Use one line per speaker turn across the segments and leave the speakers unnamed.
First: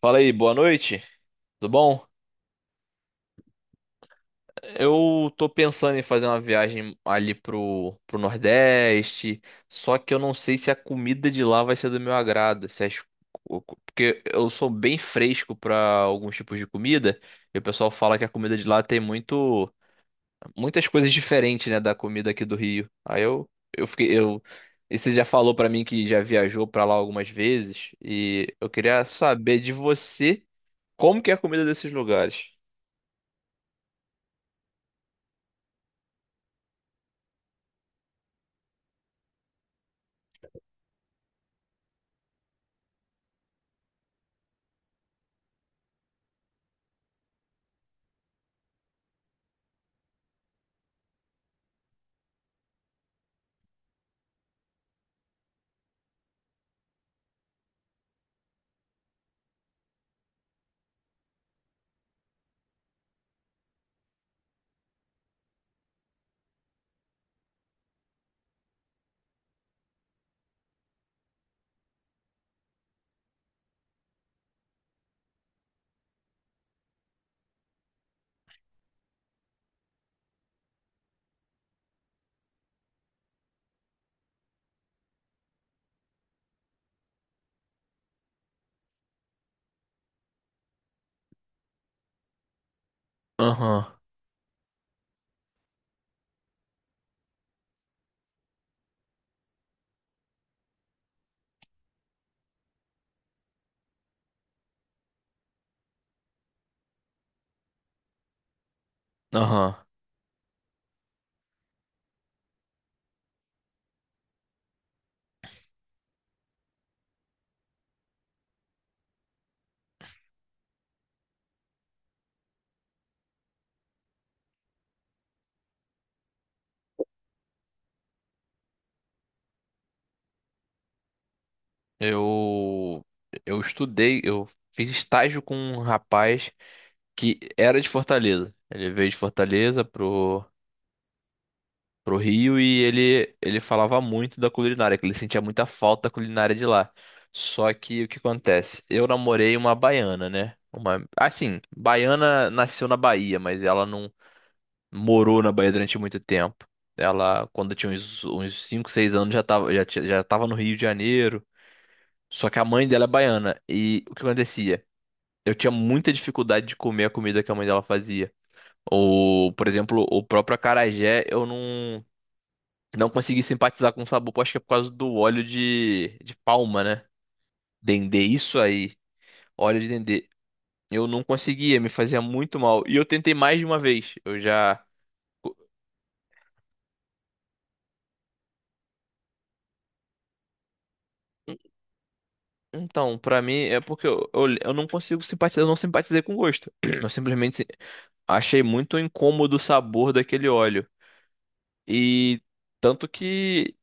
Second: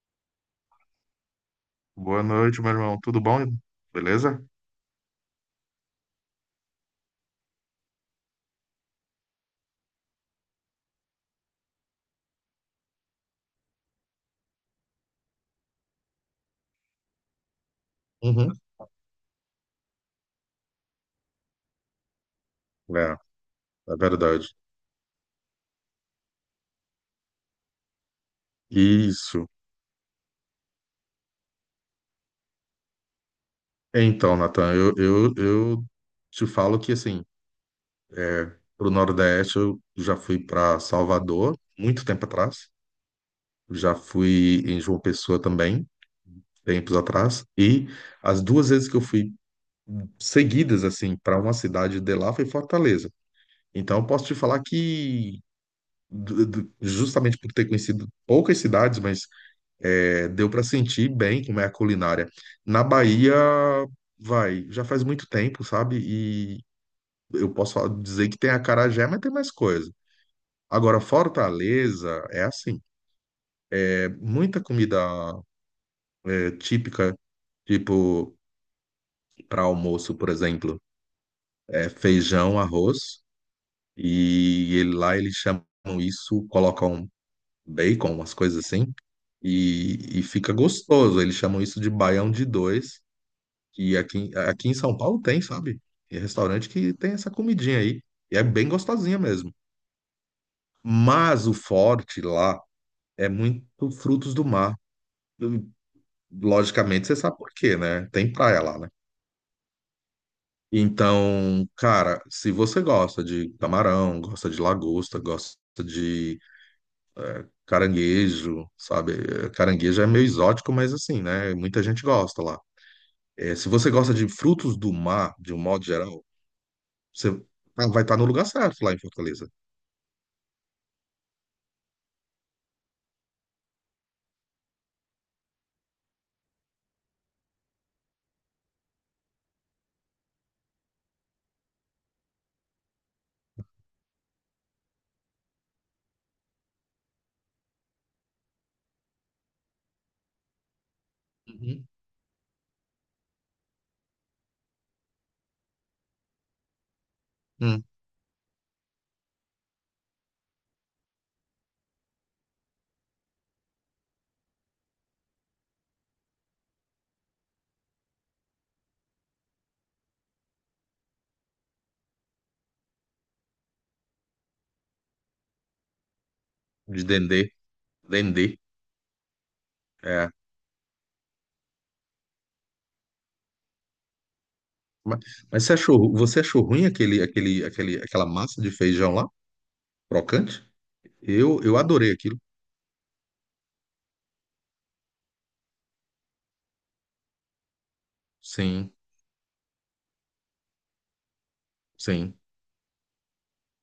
Fala aí, boa noite. Tudo bom?
Boa noite, meu irmão. Tudo bom? Beleza?
Eu tô pensando em fazer uma viagem ali pro Nordeste, só que eu não sei se a comida de lá vai ser do meu agrado. Se as- Porque eu sou bem fresco pra alguns tipos de comida, e o pessoal fala que a comida
Uhum.
de lá tem muitas coisas diferentes, né, da comida aqui do Rio.
É,
Aí eu
é
fiquei, eu,
verdade.
E você já falou pra mim que já viajou pra lá algumas vezes, e eu queria
Isso.
saber de você como que é a comida desses lugares.
Então, Natan, eu te falo que, assim, pro Nordeste eu já fui para Salvador, muito tempo atrás. Já fui em João Pessoa também, tempos atrás. E as duas vezes que eu fui seguidas, assim, para uma cidade de lá foi Fortaleza. Então, eu posso te falar que, justamente por ter conhecido poucas cidades, mas é, deu para sentir bem como é a culinária. Na Bahia, vai, já faz muito tempo, sabe? E eu posso falar- dizer que tem acarajé, mas tem mais coisa. Agora, Fortaleza é assim, é muita comida é, típica, tipo para almoço, por exemplo, é feijão, arroz, e ele- lá eles chamam isso, colocam bacon, umas coisas assim, e fica gostoso. Eles chamam isso de baião de dois.
Aham.
Que aqui, aqui em São Paulo tem, sabe? É restaurante que tem essa comidinha aí. E é bem gostosinha mesmo. Mas o forte lá é muito frutos do mar. Logicamente, você sabe por quê, né? Tem praia lá, né?
Aham.
Então, cara, se você gosta de camarão, gosta de lagosta, gosta de caranguejo, sabe? Caranguejo é meio exótico, mas assim, né? Muita gente gosta lá. É, se você gosta de frutos do mar, de um modo geral, você tá- vai estar no lugar certo lá em Fortaleza.
Eu eu estudei, eu fiz estágio com um rapaz que era de Fortaleza. Ele veio de Fortaleza pro Rio e ele falava muito da culinária, que ele sentia muita falta da culinária de lá. Só que o que acontece? Eu namorei uma baiana, né? Uma assim,
Uhum.
baiana nasceu na Bahia, mas ela não morou na Bahia durante muito tempo. Ela, quando eu
Hum,
tinha uns 5, 6 anos, já tava no Rio de Janeiro. Só que a mãe dela é baiana. E o que acontecia? Eu tinha muita dificuldade de comer a comida que a mãe dela fazia. Ou, por exemplo, o próprio acarajé, eu não, não consegui simpatizar com o sabor. Acho que é por causa do óleo de palma,
de
né?
dendê.
Dendê,
Dendê.
isso aí. Óleo de dendê.
É.
Eu não conseguia, me fazia muito mal. E eu tentei mais de uma vez. Eu já.
Mas, mas você achou ruim aquele, aquele, aquele, aquela massa de feijão lá? Crocante? Eu adorei aquilo.
Então, pra mim, é porque eu não consigo simpatizar, eu não simpatizei com o gosto. Eu simplesmente achei
Sim,
muito incômodo o sabor daquele óleo.
sim.
E tanto que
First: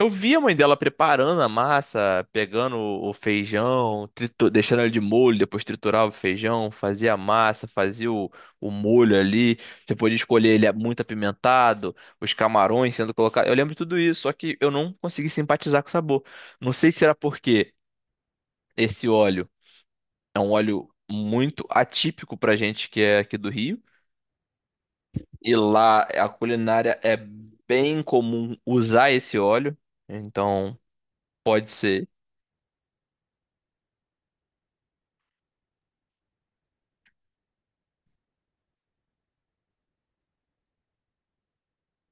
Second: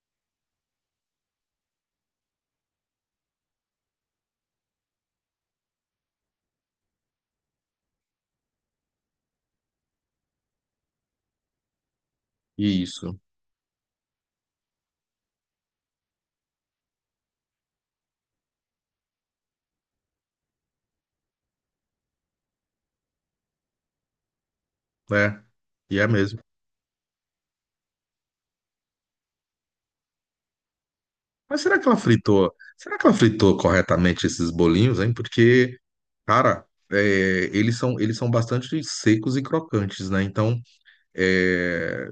eu vi a mãe dela preparando a massa, pegando o feijão, deixando ele de molho, depois triturava o feijão, fazia a massa, fazia o molho ali. Você podia escolher ele muito apimentado, os camarões sendo
Isso.
colocados. Eu lembro de tudo isso, só que eu não consegui simpatizar com o sabor. Não sei se era porque esse óleo é um óleo muito atípico pra gente que é aqui do Rio.
É.
E
E
lá
é
a
mesmo.
culinária é bem comum usar esse óleo, então
Mas
pode
será que ela
ser.
fritou? Será que ela fritou corretamente esses bolinhos, hein? Porque, cara, é, eles são bastante secos e crocantes, né? Então, é,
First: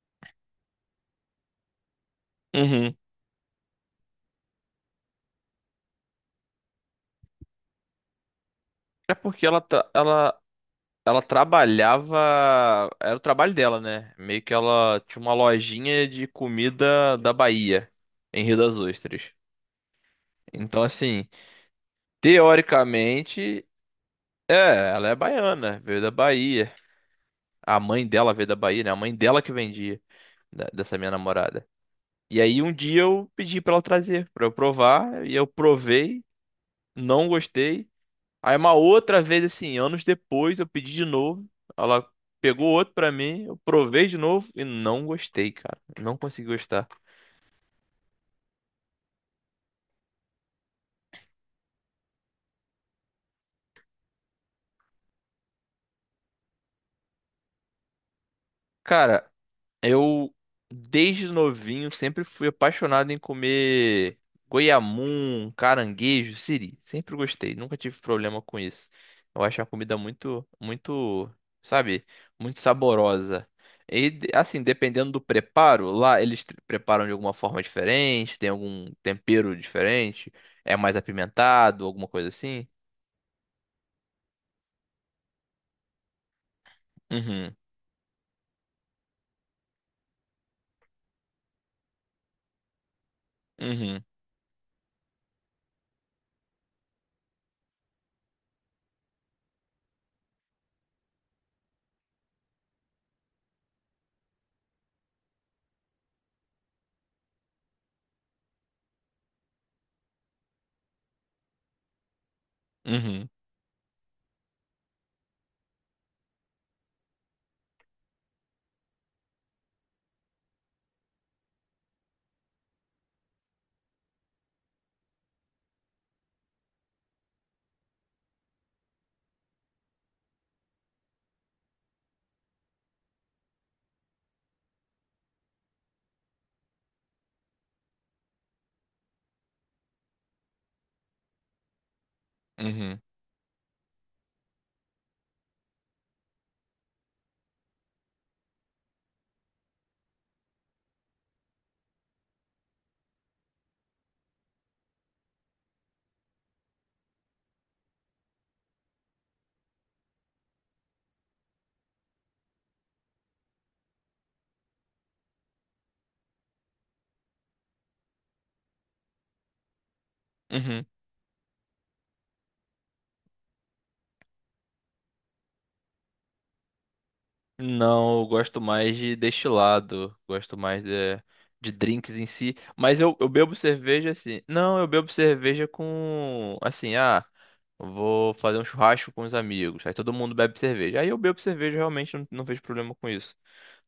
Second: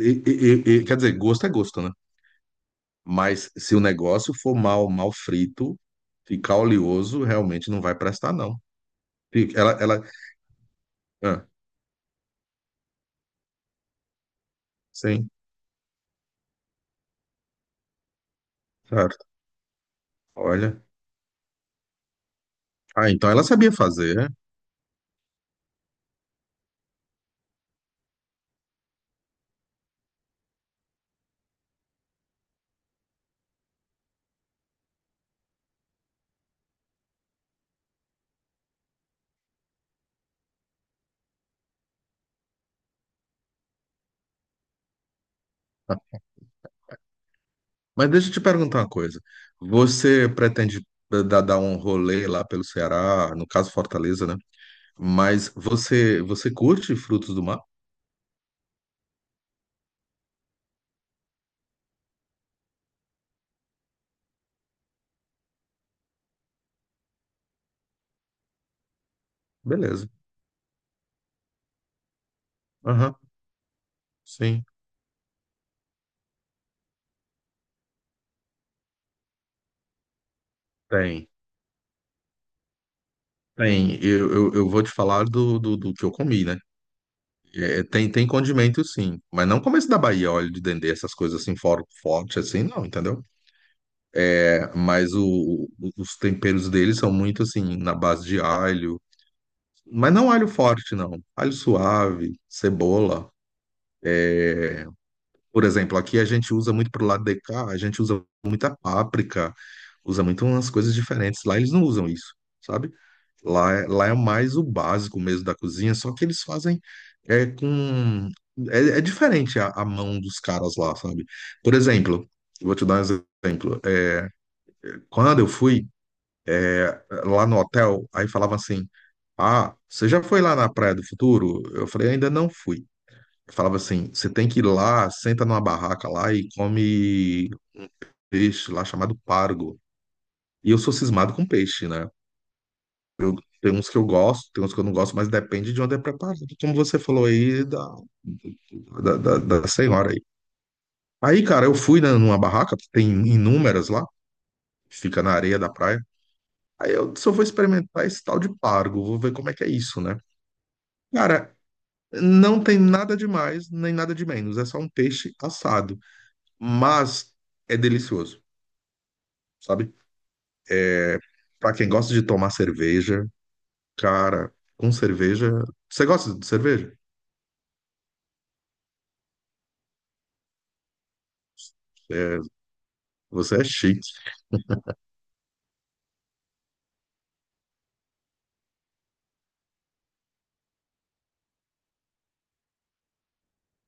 quer dizer, gosto é gosto, né?
Uhum.
Mas se o negócio for mal, mal frito, ficar oleoso, realmente não vai prestar, não.
É porque
Fica-
ela, tra- ela, ela
Ah,
trabalhava, era o trabalho dela, né? Meio que ela tinha
sim,
uma lojinha de comida da Bahia, em Rio das
certo.
Ostras. Então,
Olha.
assim,
Ah, então ela
teoricamente,
sabia fazer, né?
é, ela é baiana, veio da Bahia. A mãe dela veio da Bahia, né? A mãe dela que vendia, dessa minha namorada. E aí um dia eu pedi pra ela trazer, pra eu provar, e eu provei, não gostei. Aí uma outra vez assim, anos depois, eu pedi de novo, ela pegou outro pra mim, eu provei de novo e não gostei, cara. Não consegui gostar.
Mas deixa eu te perguntar uma coisa. Você pretende dar, dar um rolê lá pelo Ceará, no caso Fortaleza, né? Mas você, você curte frutos do mar?
Cara, eu, desde novinho, sempre fui apaixonado em comer goiamum, caranguejo, siri. Sempre gostei, nunca tive problema com isso. Eu acho a comida
Beleza.
muito, muito, sabe, muito
Aham,
saborosa. E, assim,
sim.
dependendo do preparo, lá eles preparam de alguma forma diferente, tem algum tempero diferente, é mais
Tem.
apimentado, alguma coisa assim.
Tem. Eu vou te falar do, do, do que eu comi, né?
Uhum,
É, tem, tem condimento sim, mas não como esse da Bahia, óleo de dendê, essas coisas assim, fora, forte assim, não, entendeu?
uhum,
É, mas o- os temperos deles são muito assim, na base de alho, mas não alho forte, não. Alho suave, cebola. Por exemplo, aqui a gente usa muito pro lado de cá, a gente usa muita páprica, usa muito umas coisas diferentes. Lá eles não usam isso, sabe?
uhum,
Lá é mais o básico mesmo da cozinha, só que eles fazem é, com. É, é diferente a mão dos caras lá, sabe? Por exemplo, eu vou te dar um exemplo. É, quando eu fui é, lá no hotel, aí falava assim: Ah, você já foi lá na Praia do Futuro? Eu falei: Ainda não fui. Falava assim: Você tem que ir lá, senta numa barraca lá e come peixe lá chamado pargo. E eu sou cismado com peixe, né?
uhum,
Eu, tem uns que eu gosto, tem uns que eu não gosto, mas depende de onde é preparado, como você falou aí da, da senhora aí. Aí, cara, eu fui, né, numa barraca, tem inúmeras lá, fica na areia da praia. Aí eu só vou experimentar esse tal de pargo, vou ver como é que é isso, né? Cara, não tem nada de mais, nem nada de menos, é só um peixe assado, mas é delicioso, sabe?
uhum, uhum.
Pra quem gosta de tomar cerveja, cara, com cerveja. Você gosta de cerveja?
Não, eu gosto mais de destilado, gosto mais de drinks em
É,
si, mas eu bebo
você é
cerveja
chique.
assim. Não, eu bebo cerveja com assim, ah, vou fazer um churrasco com os amigos. Aí todo mundo bebe cerveja. Aí eu bebo cerveja, realmente não vejo problema com isso.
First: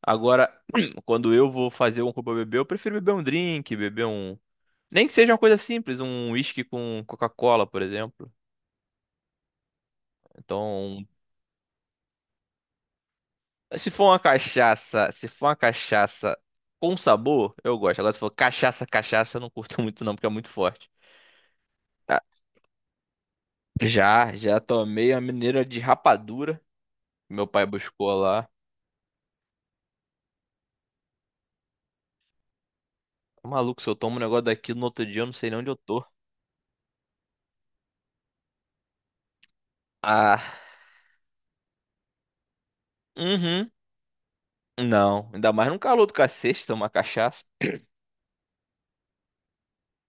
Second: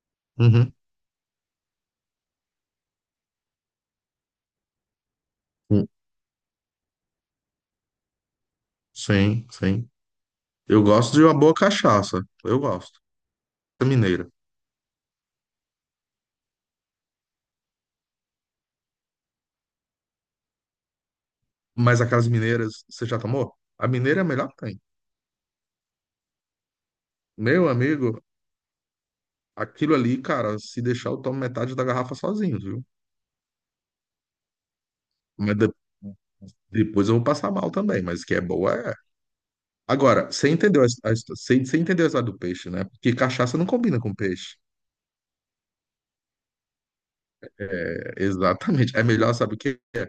Agora,
Uhum.
quando eu vou fazer um copo pra beber, eu prefiro beber um drink, beber um, nem que seja uma coisa simples, um whisky com Coca-Cola, por exemplo.
Sim, sim. Eu
Então,
gosto de uma boa cachaça. Eu gosto. Da
Se for uma
Mineira.
cachaça, se for uma cachaça com sabor, eu gosto. Agora, se for cachaça, cachaça, eu não curto muito não, porque é muito forte.
Mas
Ah,
aquelas mineiras, você já tomou? A mineira é a
Já,
melhor que
já
tem.
tomei a mineira de rapadura. Meu pai
Meu
buscou
amigo,
lá.
aquilo ali, cara, se deixar eu tomo metade da garrafa sozinho, viu?
Maluco, se eu tomo um negócio daqui no outro dia, eu não sei
Mas
nem onde eu tô.
depois eu vou passar mal também, mas que é boa é. Agora,
Ah,
você entendeu a, você, você entendeu a história do peixe, né? Porque cachaça não
uhum.
combina com peixe.
Não, ainda mais num calor do cacete tomar cachaça.
É, exatamente. É melhor, sabe o que é?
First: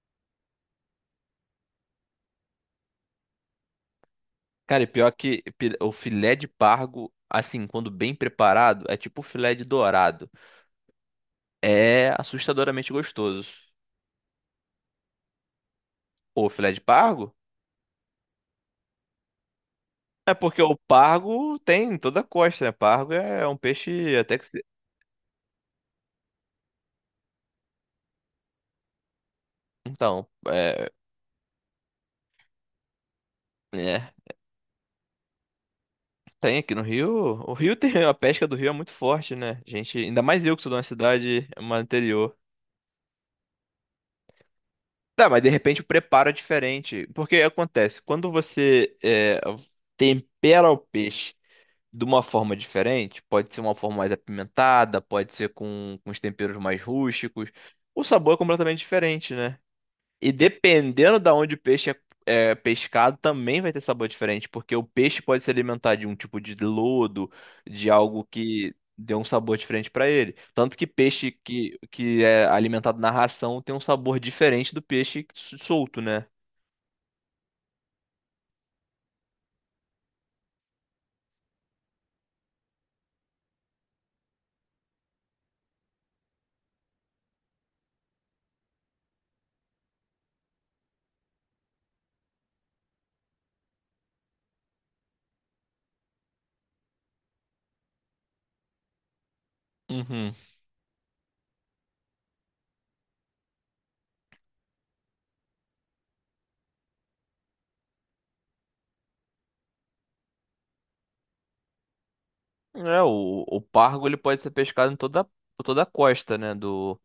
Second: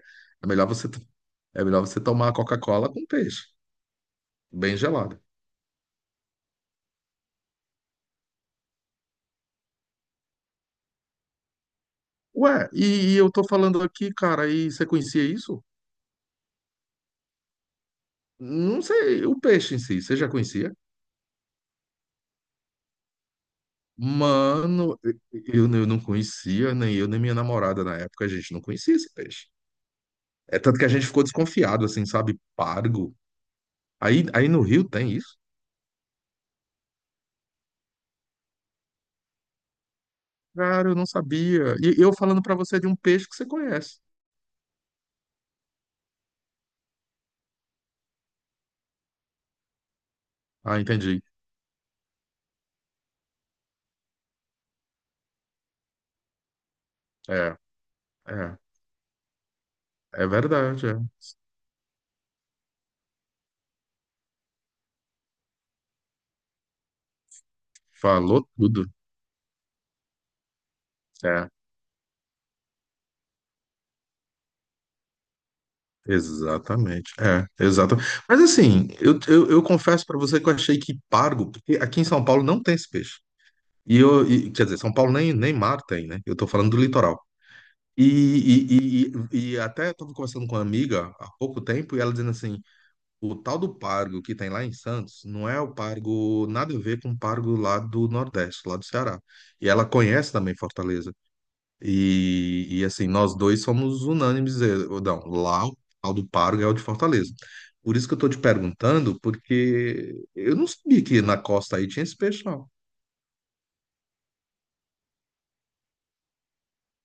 É melhor você, é melhor você tomar a Coca-Cola com peixe, bem
Cara, e pior
gelada.
que o filé de pargo, assim, quando bem preparado, é tipo o filé de dourado. É
Ué,
assustadoramente
e eu tô
gostoso.
falando aqui, cara, e você conhecia isso?
O filé de pargo?
Não sei, o peixe em si, você já
É porque
conhecia?
o pargo tem em toda a costa, né? Pargo é um peixe até que.
Mano, eu não conhecia, nem eu, nem minha namorada na época, a gente não conhecia esse peixe.
Então,
É tanto que a gente ficou desconfiado, assim, sabe? Pargo.
é,
Aí no Rio tem isso?
tem aqui no Rio. O Rio tem. A pesca do Rio é muito forte, né? Gente, ainda mais eu que sou de uma
Cara, eu não
cidade
sabia.
mais
E eu
interior.
falando pra você de um peixe que você conhece.
Tá, mas de repente o preparo é diferente. Porque acontece, quando você tempera o
Ah, entendi.
peixe de uma forma diferente, pode ser uma forma mais apimentada, pode ser com os temperos mais rústicos,
É,
o sabor é
é,
completamente diferente, né?
é
E
verdade, é.
dependendo da onde o peixe é pescado, também vai ter sabor diferente, porque o peixe pode se alimentar de um tipo de lodo, de algo
Falou
que
tudo.
dê um sabor diferente para ele. Tanto que peixe
É.
que é alimentado na ração tem um sabor diferente do peixe solto, né?
Exatamente, é, exato. Mas assim, eu confesso para você que eu achei que pargo, porque aqui em São Paulo não tem esse peixe. E eu, e- quer dizer, São Paulo nem, nem mar tem, né? Eu tô falando do litoral. E, e até estava conversando com uma amiga há pouco tempo e ela dizendo assim: o tal do pargo que tem lá em Santos não é o pargo, nada a ver com o pargo lá do Nordeste, lá do Ceará. E ela conhece
Uhum.
também Fortaleza. E, assim, nós dois somos unânimes, não, lá o tal do Paro ganhou de Fortaleza. Por isso que eu estou te perguntando, porque eu não sabia que na costa aí tinha esse peixe, não.
É, o pargo ele pode ser pescado em toda, por toda a costa, né, do,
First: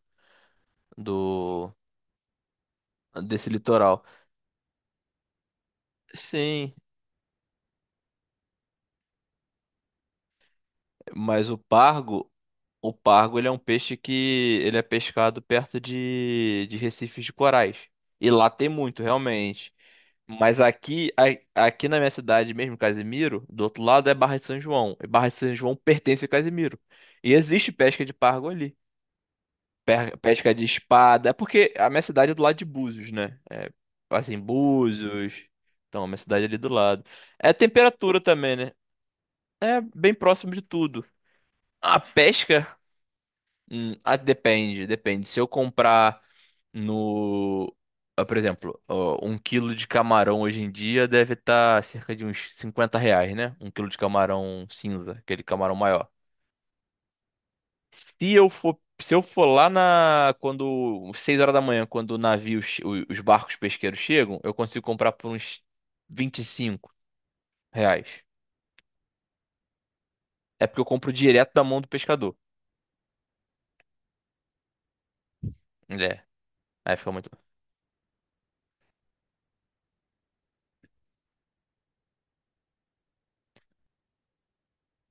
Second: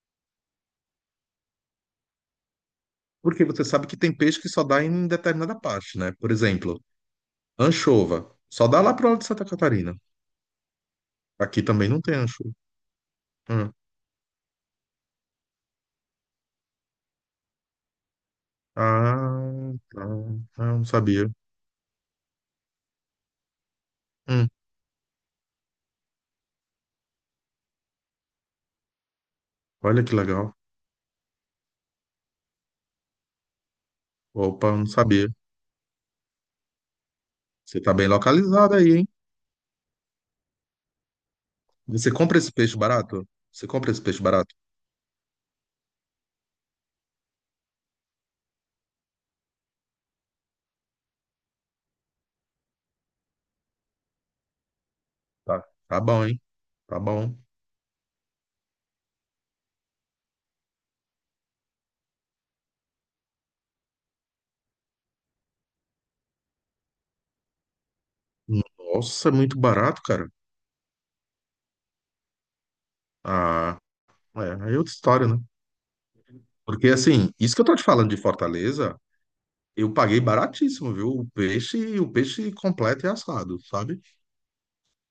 do
Porque
desse
você sabe que
litoral.
tem peixe que só dá em determinada parte, né? Por
Sim,
exemplo, anchova, só dá lá pro lado de Santa Catarina.
mas o
Aqui também não tem
pargo
anchova.
O pargo, ele é um
Hum.
peixe que ele é pescado perto de recifes de corais. E lá tem muito,
Ah,
realmente.
tá.
Mas
Ah, não
aqui,
sabia.
aqui na minha cidade mesmo, Casimiro, do outro lado é Barra de
Hum,
São João. E Barra de São João pertence a Casimiro. E existe pesca de pargo ali.
olha que legal.
Pesca de espada. É porque a minha cidade é do lado de Búzios, né? É, assim,
Opa, não sabia.
Búzios. Então, a minha cidade é ali do lado. É
Você tá bem
temperatura também, né?
localizado aí, hein?
É bem próximo de tudo. A
Você compra esse
pesca.
peixe barato? Você compra esse
Ah,
peixe barato?
depende, depende. Se eu comprar no, ah, por exemplo, ó, um quilo de camarão hoje em dia deve estar cerca de uns 50 reais, né? Um quilo de camarão cinza, aquele
Tá,
camarão
tá
maior.
bom, hein? Tá bom.
Se eu for, se eu for lá na, quando, 6 horas da manhã, quando o navio, os barcos pesqueiros chegam, eu consigo comprar por uns 25 reais.
Nossa, é muito barato, cara.
É porque eu compro direto da mão do pescador.
Ah, é, aí é outra história, né?
É,
Porque
aí fica
assim,
muito.
isso que eu tô te falando de Fortaleza, eu paguei baratíssimo, viu? O peixe completo e assado, sabe?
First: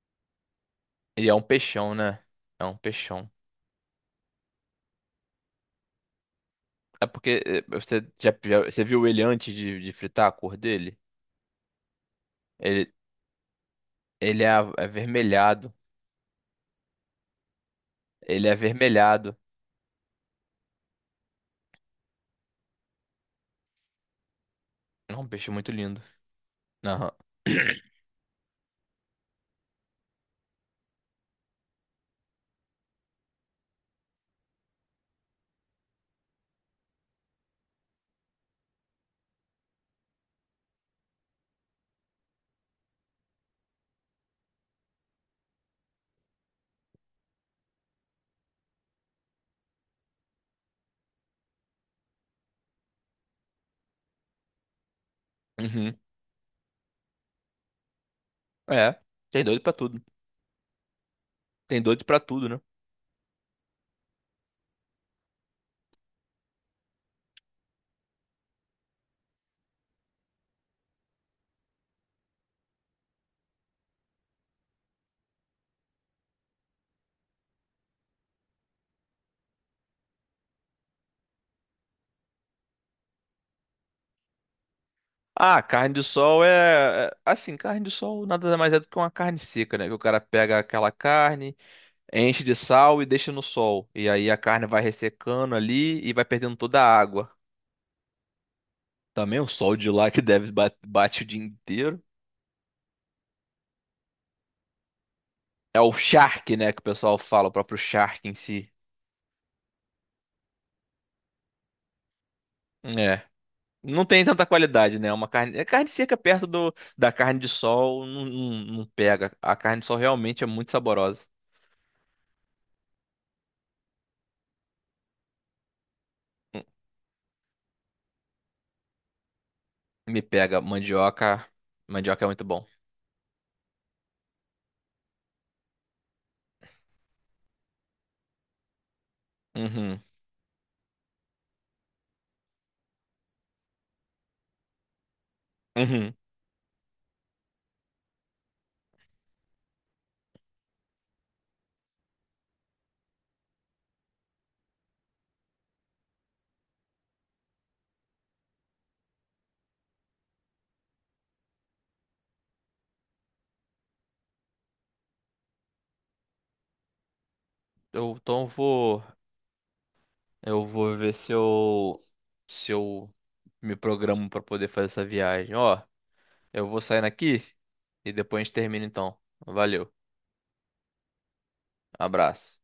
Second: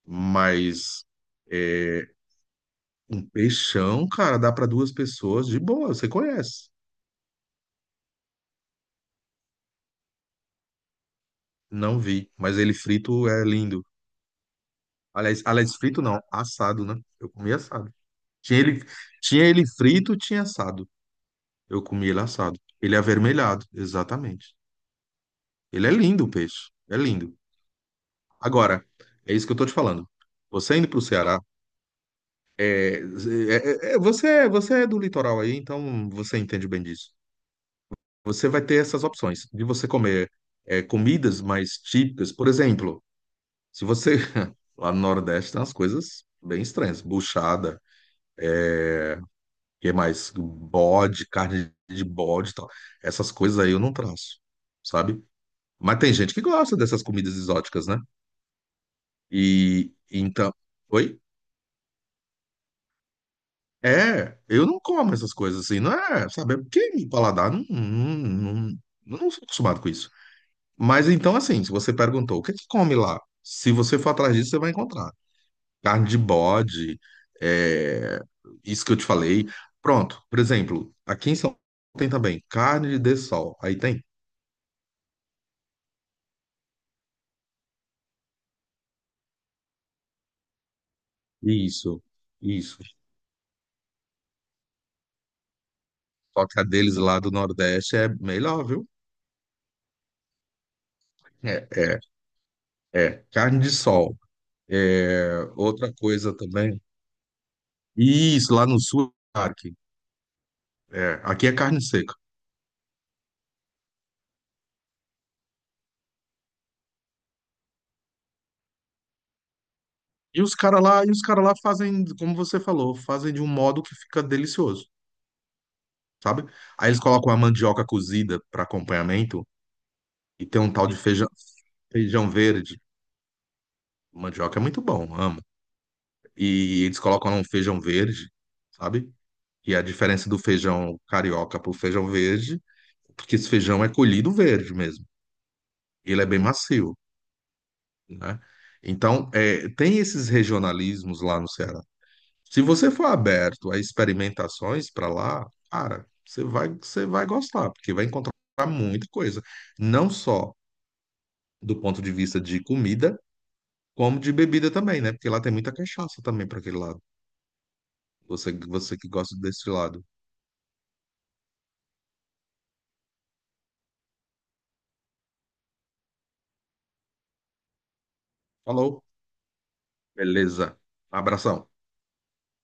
Mas
E é um peixão,
é,
né? É um
um
peixão.
peixão, cara, dá pra duas pessoas de boa, você conhece.
É porque você viu ele antes de fritar a cor dele?
Não vi, mas ele
Ele,
frito é lindo.
ele é
Aliás,
avermelhado.
aliás, frito não, assado, né? Eu comi assado.
Ele é
Tinha ele,
avermelhado.
tinha ele frito, tinha assado. Eu comi ele assado. Ele é avermelhado, exatamente.
É um peixe muito
Ele é
lindo.
lindo, o peixe. É
Aham.
lindo. Agora, é isso que eu tô te falando. Você indo pro Ceará, você, você é do litoral aí, então você entende bem disso. Você vai ter essas opções de você comer é, comidas mais típicas. Por exemplo, se você. Lá no Nordeste tem umas coisas bem estranhas. Buchada, o que é mais? Bode, carne de bode e tal. Essas coisas aí eu não traço, sabe?
Uhum.
Mas tem gente que gosta dessas comidas exóticas, né?
É. Tem doido pra
E
tudo.
então. Oi?
Tem doido pra tudo, né?
É, eu não como essas coisas assim, não é, sabe? É porque meu paladar não, não, não, não sou acostumado com isso. Mas então, assim, se você perguntou o que é que come lá, se você for atrás disso, você vai encontrar. Carne de bode, é, isso que eu te falei. Pronto, por exemplo, aqui em São Paulo tem também carne de sol. Aí tem?
Ah, carne de sol assim, carne de sol nada mais é do que uma carne seca, né? Que o cara pega aquela carne,
Isso,
enche de
isso.
sal e deixa no sol. E aí a carne vai ressecando ali e vai
Só
perdendo
que a
toda
deles
a
lá
água.
do Nordeste é melhor, viu?
Também o sol de lá que deve bate o dia
É, é
inteiro.
É, carne de sol. É,
É o
outra coisa
charque, né, que
também.
o pessoal fala, o próprio charque em
Isso, lá
si.
no sul, aqui. É, aqui é carne seca.
É. Não tem tanta qualidade, né? É uma carne, é carne seca perto do, da carne de sol, não, não, não pega. A carne de sol
E
realmente é
os
muito
caras lá, e os
saborosa.
cara lá fazem, como você falou, fazem de um modo que fica delicioso, sabe?
Hum,
Aí eles colocam a mandioca cozida para acompanhamento
Me
e
pega.
tem um tal de feijão,
Mandioca, mandioca é
feijão
muito bom.
verde. Mandioca é muito bom, amo. E eles colocam lá um feijão verde, sabe? E a
Uhum,
diferença do feijão carioca pro feijão verde, porque esse feijão é colhido verde mesmo.
uhum.
Ele é bem macio. Né? Então, é, tem esses regionalismos lá no Ceará. Se você for aberto a experimentações para lá, cara, você vai gostar, porque vai encontrar muita coisa, não só do ponto de vista de comida, como de bebida também, né? Porque lá tem muita cachaça também para aquele lado.
Eu, então eu
Você, você
vou,
que gosta desse lado.
eu vou ver se eu me programo pra poder fazer essa viagem. Ó, eu vou saindo aqui e depois a gente termina
Falou?
então. Valeu.
Beleza. Abração.
Abraço.